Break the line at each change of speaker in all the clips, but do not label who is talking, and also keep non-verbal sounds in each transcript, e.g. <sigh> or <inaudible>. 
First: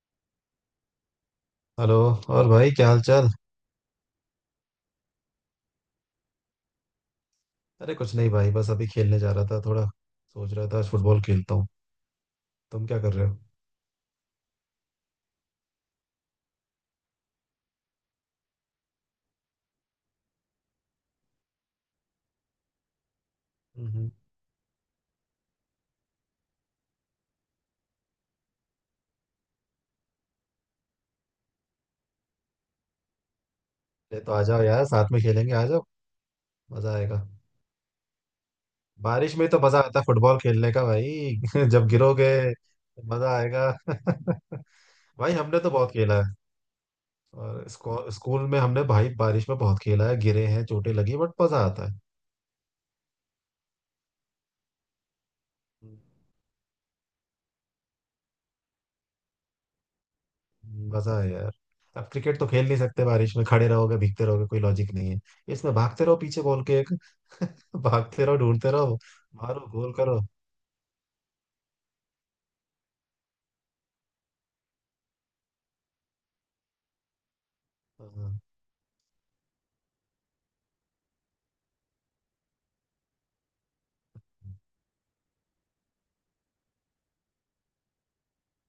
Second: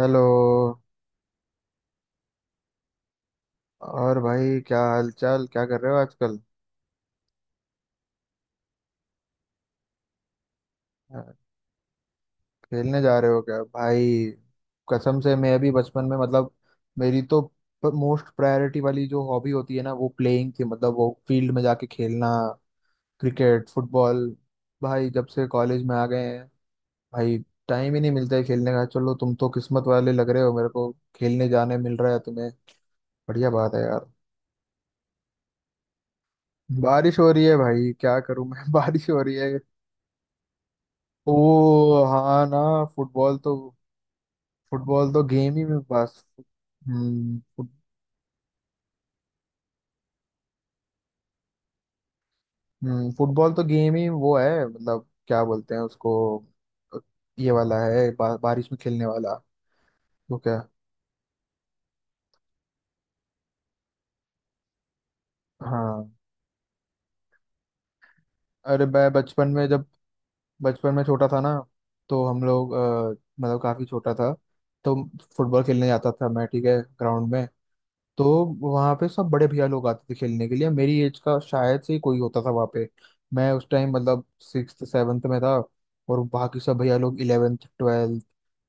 Hello.
Hello. और भाई क्या हाल चाल?
और भाई क्या हालचाल, क्या कर रहे हो आजकल?
अरे कुछ नहीं भाई, बस अभी खेलने जा रहा था। थोड़ा सोच रहा था आज फुटबॉल
अ,
खेलता हूँ। तुम क्या
खेलने
कर
जा
रहे
रहे
हो?
हो क्या भाई? कसम से मैं भी बचपन में, मतलब, मेरी तो मोस्ट प्रायोरिटी वाली जो हॉबी होती है ना, वो प्लेइंग थी। मतलब, वो फील्ड में जाके खेलना, क्रिकेट
हम्म।
फुटबॉल। भाई जब से कॉलेज में आ गए हैं भाई, टाइम ही नहीं मिलता है खेलने का। चलो, तुम तो किस्मत वाले लग रहे हो, मेरे को खेलने जाने मिल रहा है तुम्हें। बढ़िया बात है यार।
अरे तो आ जाओ यार, साथ में खेलेंगे, आ जाओ, मजा
बारिश
आएगा।
हो रही है भाई, क्या करूं मैं। <laughs> बारिश हो रही
बारिश में
है।
तो मजा आता है फुटबॉल खेलने का
ओ
भाई। <laughs> जब गिरोगे
हाँ ना।
तो मजा
फुटबॉल तो
आएगा। <laughs>
फुटबॉल तो
भाई
गेम
हमने
ही
तो
में
बहुत खेला
बस।
है।
हम्म।
और स्कूल में हमने भाई बारिश में बहुत खेला है, गिरे हैं, चोटें लगी, बट मजा आता है।
फुटबॉल तो गेम ही वो है, मतलब क्या बोलते हैं
हम्म।
उसको। ये वाला है, बारिश में खेलने वाला। तो क्या।
मजा है यार। अब क्रिकेट तो खेल नहीं सकते बारिश में, खड़े रहोगे भीगते रहोगे, कोई लॉजिक नहीं है इसमें। भागते
हाँ।
रहो पीछे बॉल के, भागते रहो ढूंढते
अरे
रहो,
मैं बचपन में
मारो
जब
गोल करो।
बचपन में छोटा था ना। तो हम लोग, मतलब, काफी छोटा था। तो फुटबॉल खेलने जाता था मैं, ठीक है, ग्राउंड में। तो
हाँ
वहां पे सब बड़े भैया लोग आते थे खेलने के लिए, मेरी एज का शायद से ही कोई होता था वहां पे। मैं उस टाइम, मतलब, सिक्स सेवन्थ में था। और बाकी सब भैया लोग इलेवेंथ ट्वेल्थ,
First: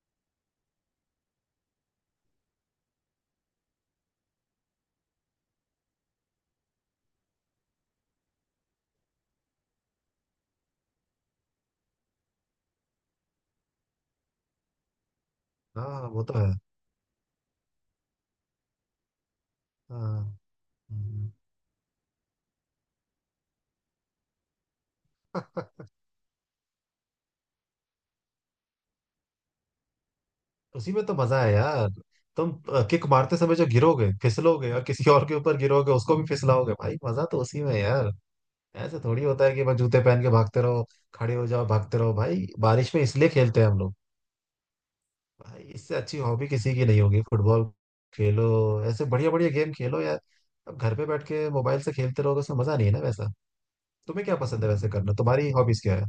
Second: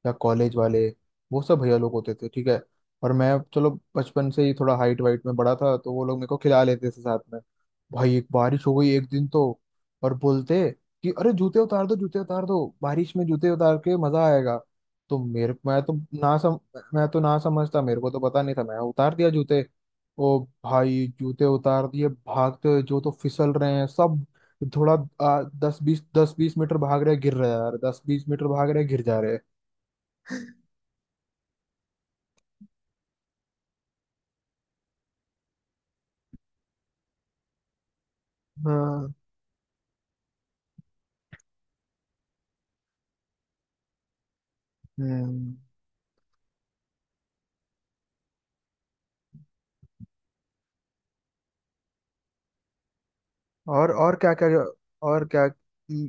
या कॉलेज वाले, वो सब भैया लोग होते थे, ठीक है। और मैं, चलो, बचपन से ही थोड़ा हाइट वाइट में बड़ा था, तो वो लोग मेरे को खिला लेते थे साथ में। भाई एक बारिश हो गई एक दिन तो, और बोलते कि अरे जूते उतार दो, जूते उतार दो, बारिश में जूते उतार के मजा आएगा। तो मेरे मैं तो
हाँ, वो तो
ना
है।
सम मैं तो ना समझता, मेरे को तो पता नहीं था, मैं उतार दिया जूते।
हाँ।
ओ भाई,
हम्म।
जूते उतार दिए, भागते हुए जो तो फिसल रहे हैं सब। थोड़ा दस
<laughs>
बीस, दस बीस मीटर भाग रहे हैं, गिर रहे हैं यार, 10-20 मीटर भाग रहे हैं, गिर जा रहे हैं।
उसी में तो मजा है यार। तुम किक मारते समय जो गिरोगे, फिसलोगे और किसी और के ऊपर गिरोगे, उसको भी फिसलाओगे भाई, मजा तो उसी में है यार। ऐसे
हाँ।
थोड़ी होता है कि बस जूते पहन के भागते रहो, खड़े हो जाओ भागते रहो। भाई बारिश में इसलिए खेलते हैं हम लोग।
हम्म।
भाई इससे अच्छी हॉबी किसी की नहीं होगी फुटबॉल। खेलो, ऐसे बढ़िया बढ़िया गेम खेलो यार। अब घर पे बैठ के मोबाइल से खेलते रहोगे, उसमें मजा नहीं है ना वैसा।
और
तुम्हें
क्या
क्या
क्या?
पसंद है वैसे करना,
और क्या।
तुम्हारी हॉबीज क्या है?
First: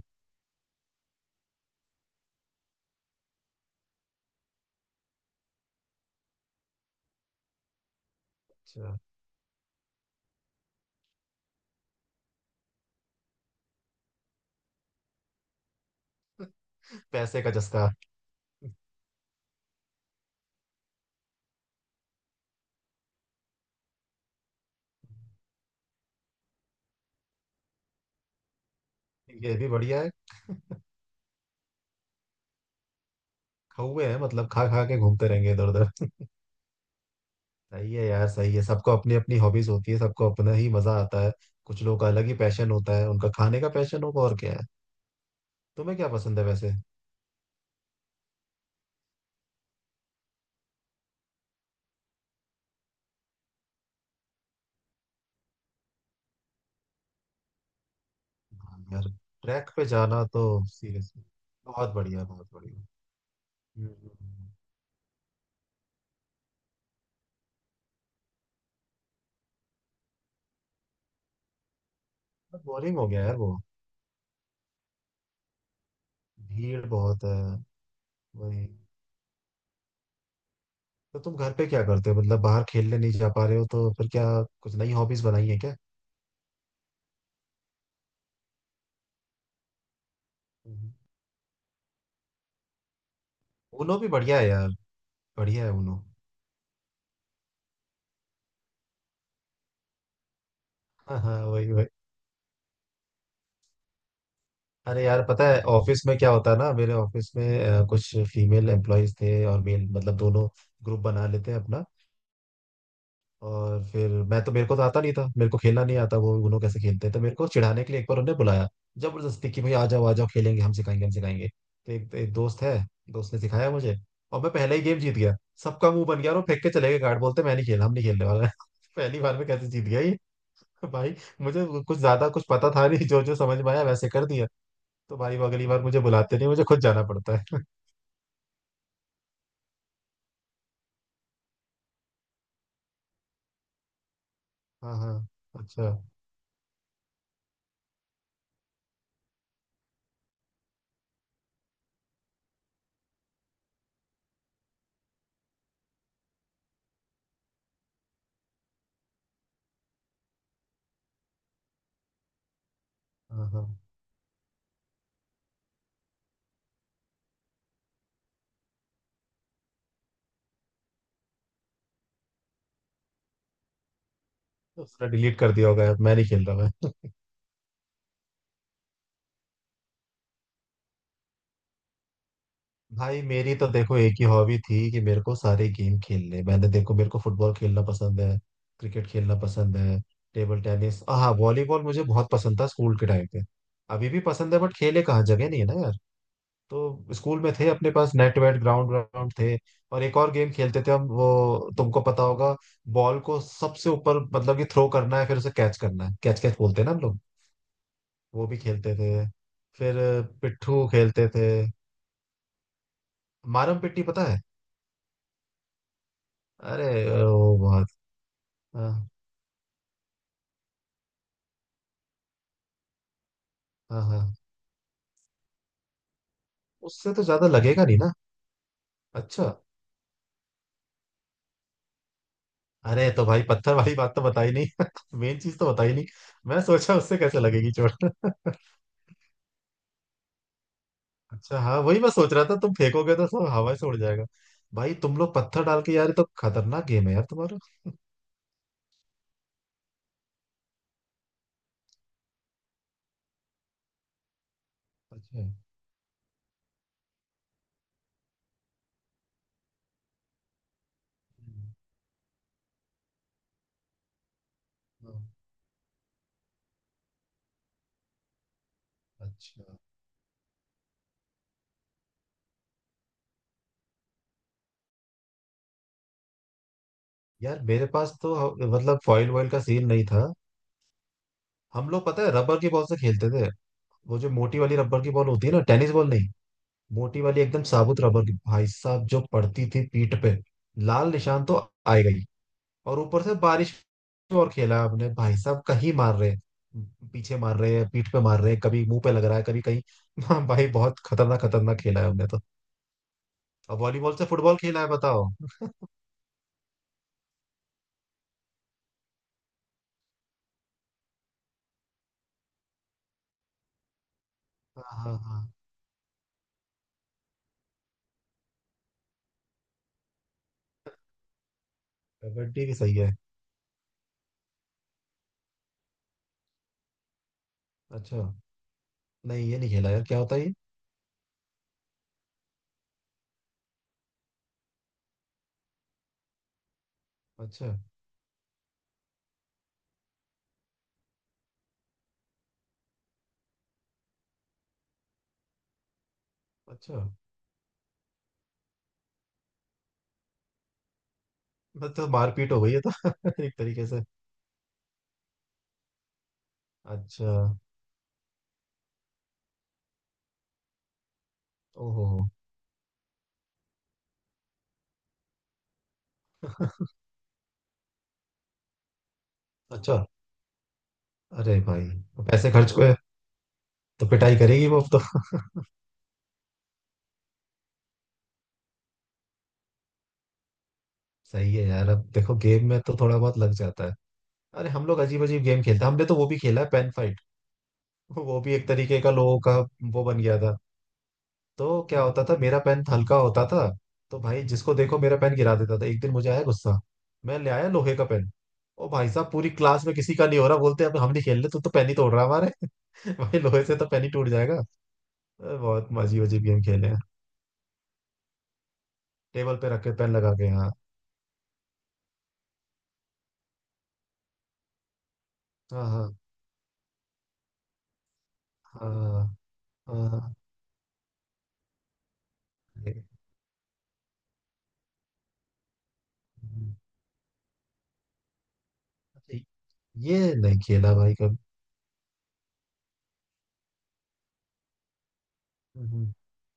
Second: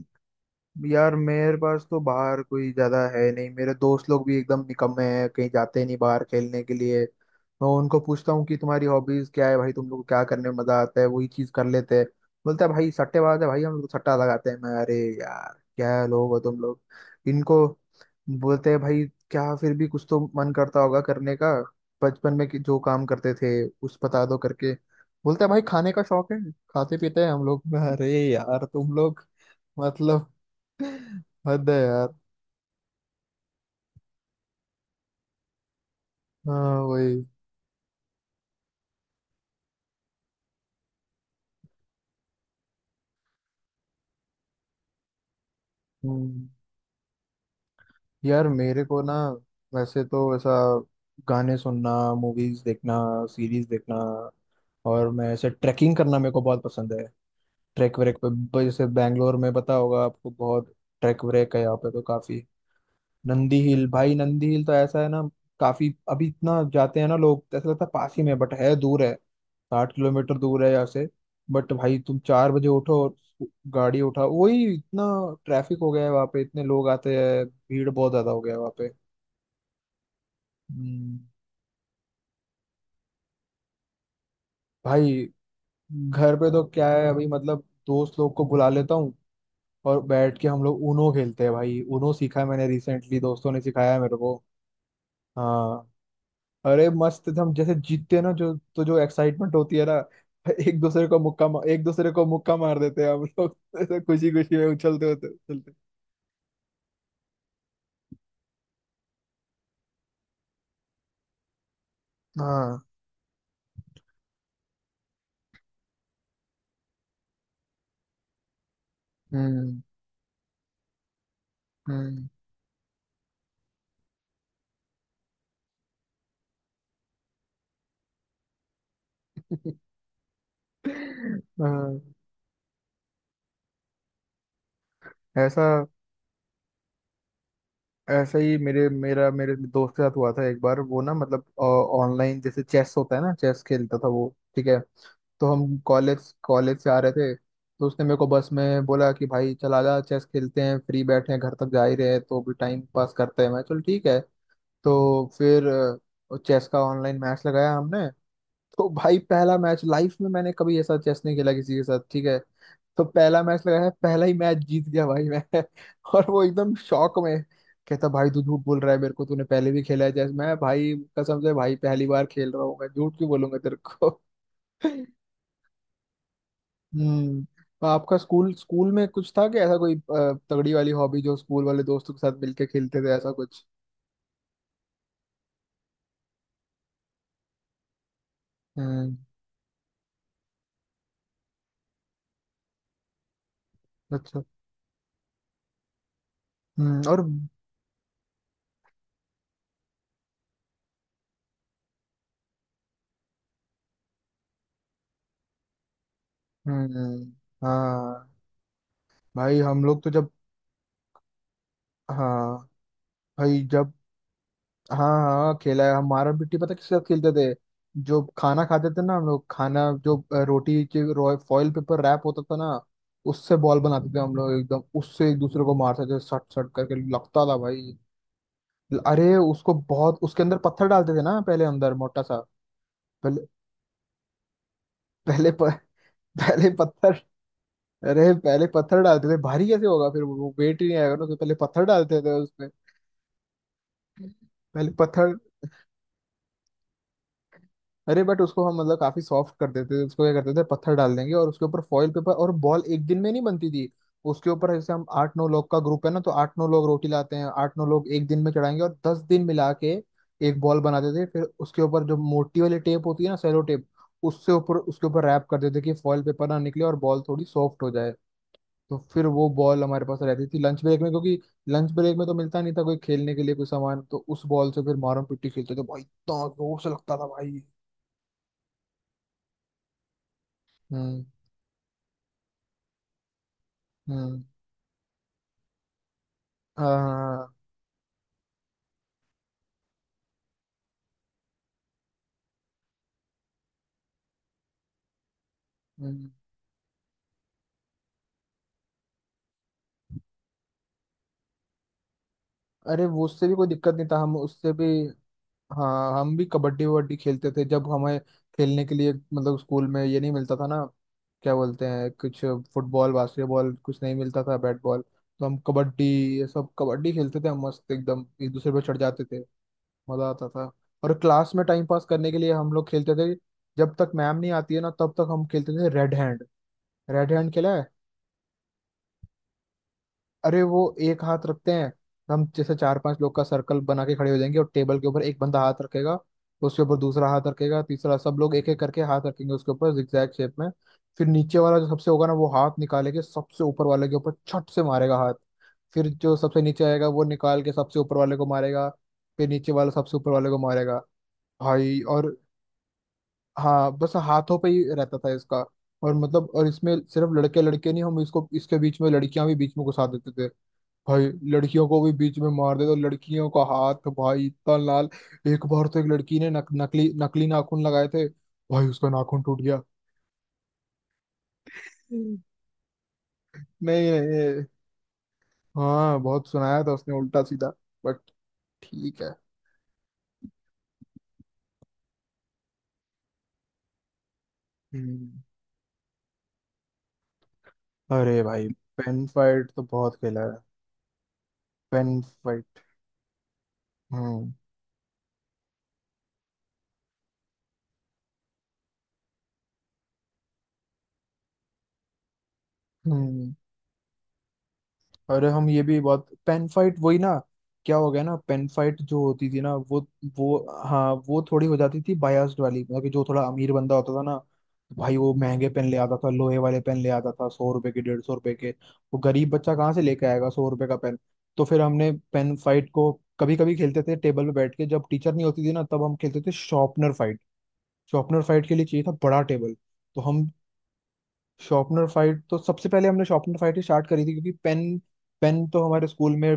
यार मेरे पास तो बाहर कोई ज्यादा है नहीं, मेरे दोस्त लोग भी एकदम निकम्मे हैं, कहीं जाते नहीं बाहर खेलने के लिए। मैं उनको पूछता हूँ कि तुम्हारी
अच्छा।
हॉबीज क्या है भाई, तुम लोग को क्या करने में मजा आता है, वही चीज कर लेते हैं। बोलता है भाई सट्टेबाज है, भाई हम लोग तो सट्टा लगाते हैं। मैं अरे यार क्या लोग हो तुम लोग।
पैसे का
इनको
जस्ता।
बोलते हैं भाई क्या, फिर भी कुछ तो मन करता होगा करने का, बचपन में कि जो काम करते थे उस बता दो करके। बोलता है भाई खाने का शौक है, खाते पीते हैं हम लोग। <laughs> अरे यार तुम लोग,
ये भी बढ़िया है।
मतलब हद है यार।
हुए हैं मतलब, खा खा के घूमते रहेंगे इधर उधर।
हाँ वही।
<laughs> सही है यार, सही है, सबको अपनी अपनी हॉबीज होती है, सबको अपना ही मजा आता है। कुछ लोगों का अलग ही पैशन होता है, उनका खाने का पैशन होगा, और क्या है। तुम्हें क्या पसंद है
हम्म,
वैसे?
यार मेरे को ना, वैसे तो ऐसा, गाने सुनना, मूवीज देखना, सीरीज देखना, और मैं ऐसे ट्रैकिंग करना मेरे को बहुत पसंद है। ट्रैक व्रैक पे
हाँ
जैसे
यार,
बैंगलोर में
ट्रैक
पता
पे
होगा
जाना
आपको,
तो,
बहुत
सीरियसली,
ट्रैक व्रैक है यहाँ पे
बहुत
तो
बढ़िया
काफी।
बहुत बढ़िया।
नंदी हिल भाई, नंदी हिल तो ऐसा है ना, काफी अभी इतना जाते हैं ना लोग, तो ऐसा लगता है पास ही में, बट है दूर है। 60 किलोमीटर दूर है यहाँ से। बट भाई तुम 4 बजे
बोरिंग
उठो
हो
और
गया यार वो।
गाड़ी उठाओ, वही इतना ट्रैफिक हो गया है वहाँ पे, इतने
भीड़
लोग आते
बहुत
हैं,
है,
भीड़ बहुत ज्यादा हो गया है
वही।
वहाँ पे। हम्म,
तो तुम घर पे क्या करते हो, मतलब बाहर खेलने नहीं जा पा रहे हो तो फिर क्या, कुछ नई
भाई
हॉबीज बनाई है क्या?
घर पे तो क्या है अभी, मतलब दोस्त लोग को बुला लेता हूँ, और बैठ के हम लोग ऊनो खेलते हैं। भाई ऊनो सीखा है मैंने रिसेंटली, दोस्तों ने सिखाया
उनो
है
भी
मेरे को।
बढ़िया है यार, बढ़िया है
हाँ।
उनो।
अरे मस्त थे हम, जैसे जीतते हैं ना जो, तो जो एक्साइटमेंट होती है ना,
हाँ हाँ, वही
एक
वही।
दूसरे को मुक्का मार देते हैं हम लोग। <laughs> ऐसे खुशी खुशी में
अरे
उछलते
यार
होते
पता है
उछलते।
ऑफिस में क्या होता है ना, मेरे ऑफिस में कुछ फीमेल एम्प्लॉयज थे और मेल, मतलब दोनों ग्रुप बना लेते हैं अपना।
हाँ।
और फिर मैं तो, मेरे को तो आता नहीं था, मेरे को खेलना नहीं आता वो उनो कैसे खेलते हैं, तो मेरे को चिढ़ाने के लिए एक बार उन्होंने बुलाया जबरदस्ती कि भाई
हम्म।
आ जाओ खेलेंगे, हम सिखाएंगे हम सिखाएंगे। तो एक,
हम्म।
एक दोस्त है, दोस्त ने सिखाया मुझे और मैं पहले ही गेम जीत गया। सबका मुंह बन गया और वो फेंक के चले गए कार्ड, बोलते मैं नहीं खेल, हम नहीं खेलने वाला। <laughs> पहली बार में कैसे जीत
<laughs>
गया। <laughs> भाई मुझे वो कुछ
हाँ,
ज्यादा कुछ पता था नहीं, जो जो समझ में आया वैसे कर दिया। तो भाई वो
ऐसा
अगली बार मुझे बुलाते नहीं, मुझे खुद जाना पड़ता है।
ऐसा ही मेरे दोस्त के साथ हुआ था एक बार वो ना, मतलब, ऑनलाइन जैसे चेस होता है ना, चेस खेलता था वो, ठीक है।
<laughs> हाँ हाँ।
तो हम
अच्छा।
कॉलेज कॉलेज से आ रहे थे, तो उसने मेरे को बस में बोला कि भाई चला जा चेस खेलते हैं, फ्री बैठे हैं, घर तक जा ही रहे हैं तो भी टाइम पास करते हैं। मैं, चल ठीक है। तो फिर चेस का ऑनलाइन मैच लगाया हमने। तो भाई पहला मैच, लाइफ में मैंने कभी ऐसा चेस नहीं खेला किसी के साथ, ठीक है। तो पहला
हाँ
मैच
हाँ।
लगाया, पहला ही मैच जीत गया भाई मैं। <laughs> और वो एकदम शॉक में, कहता भाई तू झूठ बोल रहा है, मेरे को तूने पहले भी खेला है जैसे। मैं, भाई कसम से भाई पहली बार खेल रहा हूँ, मैं झूठ क्यों बोलूंगा तेरे को।
तो उसने
<laughs>
डिलीट कर दिया होगा, मैं नहीं खेल रहा मैं।
हम्म। तो आपका स्कूल स्कूल में कुछ था कि ऐसा कोई, तगड़ी वाली हॉबी, जो स्कूल वाले दोस्तों के साथ मिलके खेलते थे
भाई
ऐसा
मेरी
कुछ?
तो देखो एक ही हॉबी थी कि मेरे को सारे गेम खेलने, मैंने देखो मेरे को फुटबॉल खेलना पसंद है, क्रिकेट
हम्म।
खेलना पसंद है, टेबल टेनिस, हाँ वॉलीबॉल मुझे बहुत पसंद था स्कूल के टाइम पे। अभी भी
अच्छा।
पसंद है बट खेले कहाँ, जगह नहीं है ना यार।
हम्म।
तो
और।
स्कूल में थे अपने पास नेट वेट, ग्राउंड ग्राउंड थे। और एक और गेम खेलते थे हम, वो तुमको पता होगा, बॉल को सबसे ऊपर मतलब कि थ्रो करना है, फिर उसे कैच करना है, कैच कैच बोलते हैं ना हम लोग,
हम्म। हाँ
वो भी खेलते थे।
भाई हम
फिर
लोग तो जब,
पिट्ठू खेलते थे।
हाँ भाई
मारम
जब,
पिट्टी पता है?
हाँ हाँ खेला है। हमारा पिट्टी पता
अरे
किसके साथ खेलते थे?
वो बहुत।
जो खाना खाते
हाँ
थे ना हम लोग, खाना जो रोटी के फॉइल पेपर रैप होता था ना, उससे बॉल
हाँ
बनाते थे
हाँ।
हम लोग, एकदम उससे एक दूसरे को मारते थे सट सट करके,
उससे तो
लगता
ज्यादा
था
लगेगा नहीं
भाई।
ना।
अरे
अच्छा।
उसको बहुत, उसके अंदर पत्थर डालते थे ना पहले, अंदर मोटा सा।
अरे तो भाई
पहले
पत्थर वाली बात तो बताई नहीं। <laughs> मेन
पहले
चीज
प,
तो बताई नहीं।
<laughs>
मैं
पहले
सोचा
पत्थर।
उससे कैसे लगेगी चोट।
अरे पहले पत्थर डालते थे, भारी कैसे होगा फिर, वो वेट ही नहीं आएगा ना, तो पहले
अच्छा हाँ,
पत्थर
वही मैं
डालते थे
सोच रहा था,
उसमें।
तुम फेंकोगे तो सब हवा से उड़ जाएगा।
पहले
भाई तुम
पत्थर,
लोग पत्थर डाल के यार, ये तो खतरनाक गेम है यार तुम्हारा।
अरे बट उसको हम मतलब काफी सॉफ्ट कर देते थे उसको, क्या करते थे, पत्थर डाल देंगे और उसके ऊपर फॉइल पेपर, और बॉल एक दिन में नहीं बनती थी। उसके ऊपर जैसे हम आठ
अच्छा।
नौ
हम्म।
लोग का ग्रुप है ना, तो आठ नौ लोग रोटी लाते हैं, आठ नौ लोग एक दिन में चढ़ाएंगे, और 10 दिन मिला के एक बॉल बनाते थे। फिर उसके ऊपर जो मोटी वाली टेप होती है ना, सेलो टेप, उससे ऊपर, उसके
हाँ।
ऊपर रैप कर देते कि फॉइल पेपर ना निकले और बॉल थोड़ी सॉफ्ट हो जाए। तो फिर वो
अच्छा।
बॉल हमारे पास रहती थी लंच ब्रेक में, क्योंकि लंच ब्रेक में तो मिलता नहीं था कोई खेलने के लिए कोई सामान, तो उस बॉल से फिर मारम पिट्टी खेलते थे भाई, इतना जोर से लगता था
यार
भाई।
मेरे पास तो मतलब फॉइल वॉइल का सीन नहीं था।
हम्म।
हम लोग पता है रबर की बॉल से खेलते थे। वो जो
हम्म।
मोटी वाली रबर की बॉल होती है ना, टेनिस बॉल नहीं,
हाँ
मोटी वाली
हाँ।
एकदम साबुत रबर की। भाई साहब जो पड़ती थी पीठ पे, लाल निशान तो आएगा ही। और ऊपर से बारिश में और खेला आपने, भाई साहब कहीं मार रहे
हम्म।
हैं पीछे मार रहे हैं पीठ पे मार रहे हैं, कभी मुंह पे लग रहा है कभी कहीं। <laughs> हाँ भाई बहुत खतरनाक खतरनाक खेला है हमने तो।
अरे वो उससे भी कोई
अब
दिक्कत नहीं था,
वॉलीबॉल से
हम
फुटबॉल
उससे
खेला
भी।
है बताओ।
हाँ, हम भी कबड्डी वबड्डी खेलते थे, जब हमें खेलने के लिए मतलब स्कूल में ये नहीं मिलता था ना, क्या बोलते हैं कुछ, फुटबॉल बास्केटबॉल कुछ नहीं मिलता था, बैट
हाँ
बॉल।
हाँ हाँ।
तो हम कबड्डी ये सब कबड्डी खेलते थे हम, मस्त एकदम एक दूसरे पर चढ़ जाते थे, मजा आता था। और क्लास में टाइम पास करने के लिए
कबड्डी
हम
भी
लोग
सही है।
खेलते थे, जब तक मैम नहीं आती है ना तब तक हम खेलते थे रेड हैंड। रेड हैंड खेला है?
अच्छा। नहीं ये नहीं खेला यार, क्या होता है ये?
अरे वो, एक हाथ रखते हैं, हम जैसे चार पांच लोग का सर्कल बना के खड़े हो जाएंगे और टेबल के ऊपर एक बंदा हाथ रखेगा, उसके ऊपर दूसरा हाथ
अच्छा।
रखेगा, तीसरा, सब लोग एक एक करके हाथ रखेंगे उसके ऊपर, जिगजैग शेप में। फिर नीचे वाला जो सबसे होगा ना, वो हाथ निकाले के सबसे ऊपर वाले के ऊपर छट से मारेगा हाथ। फिर जो सबसे नीचे
अच्छा,
आएगा, वो निकाल के सबसे ऊपर वाले को मारेगा। फिर नीचे वाला सबसे ऊपर वाले को मारेगा
मतलब
भाई,
तो
और
मारपीट हो गई है तो, <laughs> एक तरीके
हाँ
से।
बस हाथों पे ही रहता था इसका। और मतलब और इसमें सिर्फ
अच्छा।
लड़के लड़के नहीं, हम इसको, इसके बीच में लड़कियां भी बीच में घुसा देते थे भाई। लड़कियों को भी
ओहो।
बीच में मार दे तो लड़कियों का हाथ भाई इतना लाल। एक बार तो एक लड़की ने नकली नकली नाखून लगाए थे, भाई उसका नाखून टूट गया।
अच्छा। अरे भाई,
हम्म।
पैसे खर्च हुए, तो
नहीं नहीं।
पिटाई
नहीं,
करेगी वो अब तो।
हाँ बहुत सुनाया था उसने उल्टा सीधा, बट ठीक है।
सही है यार, अब देखो गेम में तो थोड़ा बहुत लग जाता है। अरे हम लोग अजीब
हम्म।
अजीब गेम खेलते हैं, हमने तो वो भी खेला है पेन फाइट। <laughs> वो
अरे
भी एक
भाई
तरीके का
पेन
लोगों का,
फाइट तो
वो
बहुत
बन गया
खेला
था।
है।
तो क्या
पेन
होता था, मेरा
फाइट।
पेन हल्का होता था, तो भाई
हम्म।
जिसको देखो मेरा पेन गिरा देता था। एक दिन मुझे आया गुस्सा, मैं ले आया लोहे का पेन। ओ भाई साहब, पूरी क्लास में किसी का नहीं हो रहा, बोलते अब हम नहीं खेल रहे, तू तो पेन ही तोड़ रहा है हमारे। <laughs> भाई
हम्म।
लोहे से तो पेन ही टूट जाएगा।
अरे
अरे
हम ये
बहुत
भी
अजीब
बात
अजीब गेम
पेन
खेले
फाइट
हैं।
वही ना, क्या हो गया ना, पेन फाइट जो होती
टेबल
थी
पे
ना
रख के पेन लगा के,
वो,
हाँ।
हाँ वो थोड़ी हो जाती थी बायास्ड वाली, मतलब कि जो थोड़ा अमीर बंदा होता था ना, भाई वो महंगे
हाँ
पेन ले
हाँ
आता था, लोहे वाले पेन ले आता था, 100 रुपए के, 150 रुपए के। वो गरीब बच्चा कहाँ
हाँ
से
हाँ,
लेके
हाँ।
आएगा 100 रुपए का पेन। तो फिर हमने पेन फाइट
ये
को कभी कभी खेलते थे टेबल पे बैठ के, जब टीचर नहीं होती थी ना तब हम खेलते थे शॉर्पनर फाइट। शॉर्पनर फाइट के लिए चाहिए था बड़ा टेबल। तो
ये
हम,
नहीं खेला भाई कभी।
शॉर्पनर फाइट तो सबसे पहले हमने शॉर्पनर फाइट ही स्टार्ट करी थी, क्योंकि पेन पेन तो हमारे
हम्म,
स्कूल में,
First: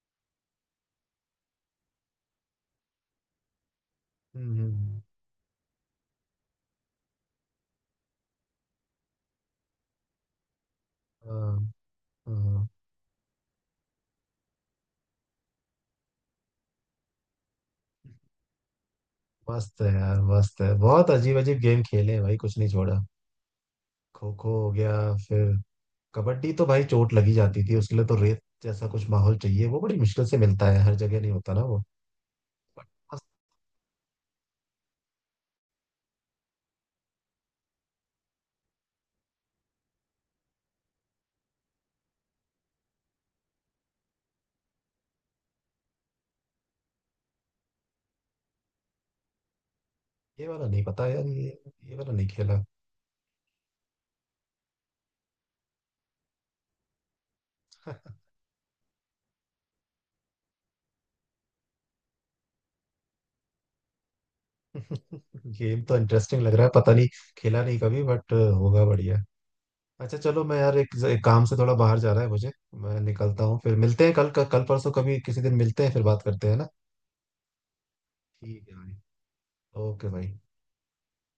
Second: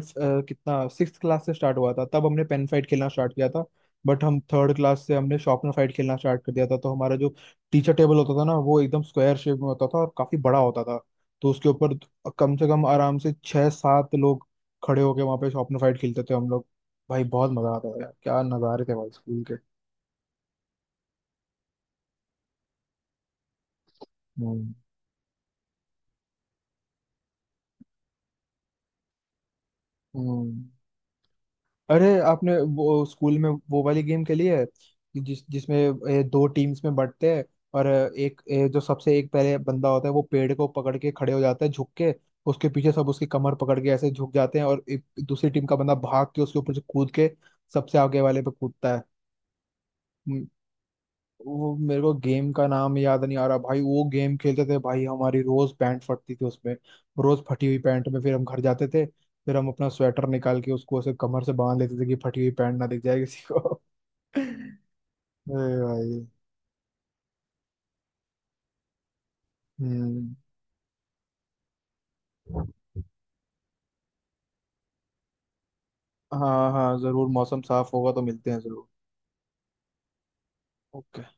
कितना, सिक्स क्लास से स्टार्ट हुआ था, तब हमने पेन फाइट खेलना स्टार्ट किया था। बट हम
हम्म, हम्म,
थर्ड
हम्म।
क्लास से हमने शॉर्पनर फाइट खेलना स्टार्ट कर दिया था। तो हमारा जो टीचर टेबल होता था ना, वो एकदम स्क्वायर शेप में होता था और काफी बड़ा होता था। तो
हाँ
उसके ऊपर कम से
हाँ,
कम आराम से छह सात लोग खड़े होके वहां पे शॉर्पनर फाइट खेलते थे हम लोग। भाई बहुत मजा आता था यार, क्या नजारे थे भाई स्कूल के।
मस्त है यार, मस्त है, बहुत अजीब अजीब गेम खेले हैं भाई, कुछ नहीं छोड़ा। खो खो हो
हम्म।
गया, फिर कबड्डी तो भाई चोट लगी जाती थी, उसके लिए तो रेत जैसा कुछ माहौल चाहिए, वो बड़ी मुश्किल से
हम्म।
मिलता है, हर जगह नहीं होता ना वो।
अरे आपने
बट
वो
मस्त।
स्कूल में वो वाली गेम खेली है कि जिसमें, दो टीम्स में बंटते हैं, और एक जो सबसे एक पहले बंदा होता है वो पेड़ को पकड़ के खड़े हो जाता है झुक के, उसके पीछे सब उसकी कमर पकड़ के ऐसे झुक जाते हैं, और एक दूसरी टीम का बंदा भाग के उसके ऊपर से कूद के सबसे आगे वाले पे कूदता है।
ये वाला नहीं पता यार ये
वो,
ये
मेरे
वाला
को
नहीं
गेम
खेला।
का नाम याद नहीं आ रहा भाई, वो गेम खेलते थे भाई, हमारी रोज पैंट फटती थी उसमें। रोज फटी हुई पैंट में फिर हम घर जाते थे, फिर हम अपना स्वेटर निकाल के उसको ऐसे कमर से बांध लेते थे कि फटी हुई पैंट ना दिख जाए किसी को। <laughs>
<laughs>
अरे
गेम तो
भाई।
इंटरेस्टिंग लग रहा है, पता नहीं खेला नहीं कभी बट होगा बढ़िया। अच्छा
हम्म।
चलो, मैं यार एक काम से थोड़ा बाहर जा रहा है मुझे, मैं निकलता हूँ। फिर मिलते हैं कल कल परसों कभी किसी दिन मिलते हैं, फिर बात करते हैं ना।
हाँ हाँ जरूर, मौसम साफ होगा तो मिलते हैं
ठीक है
जरूर।
भाई। ओके भाई।
ओके।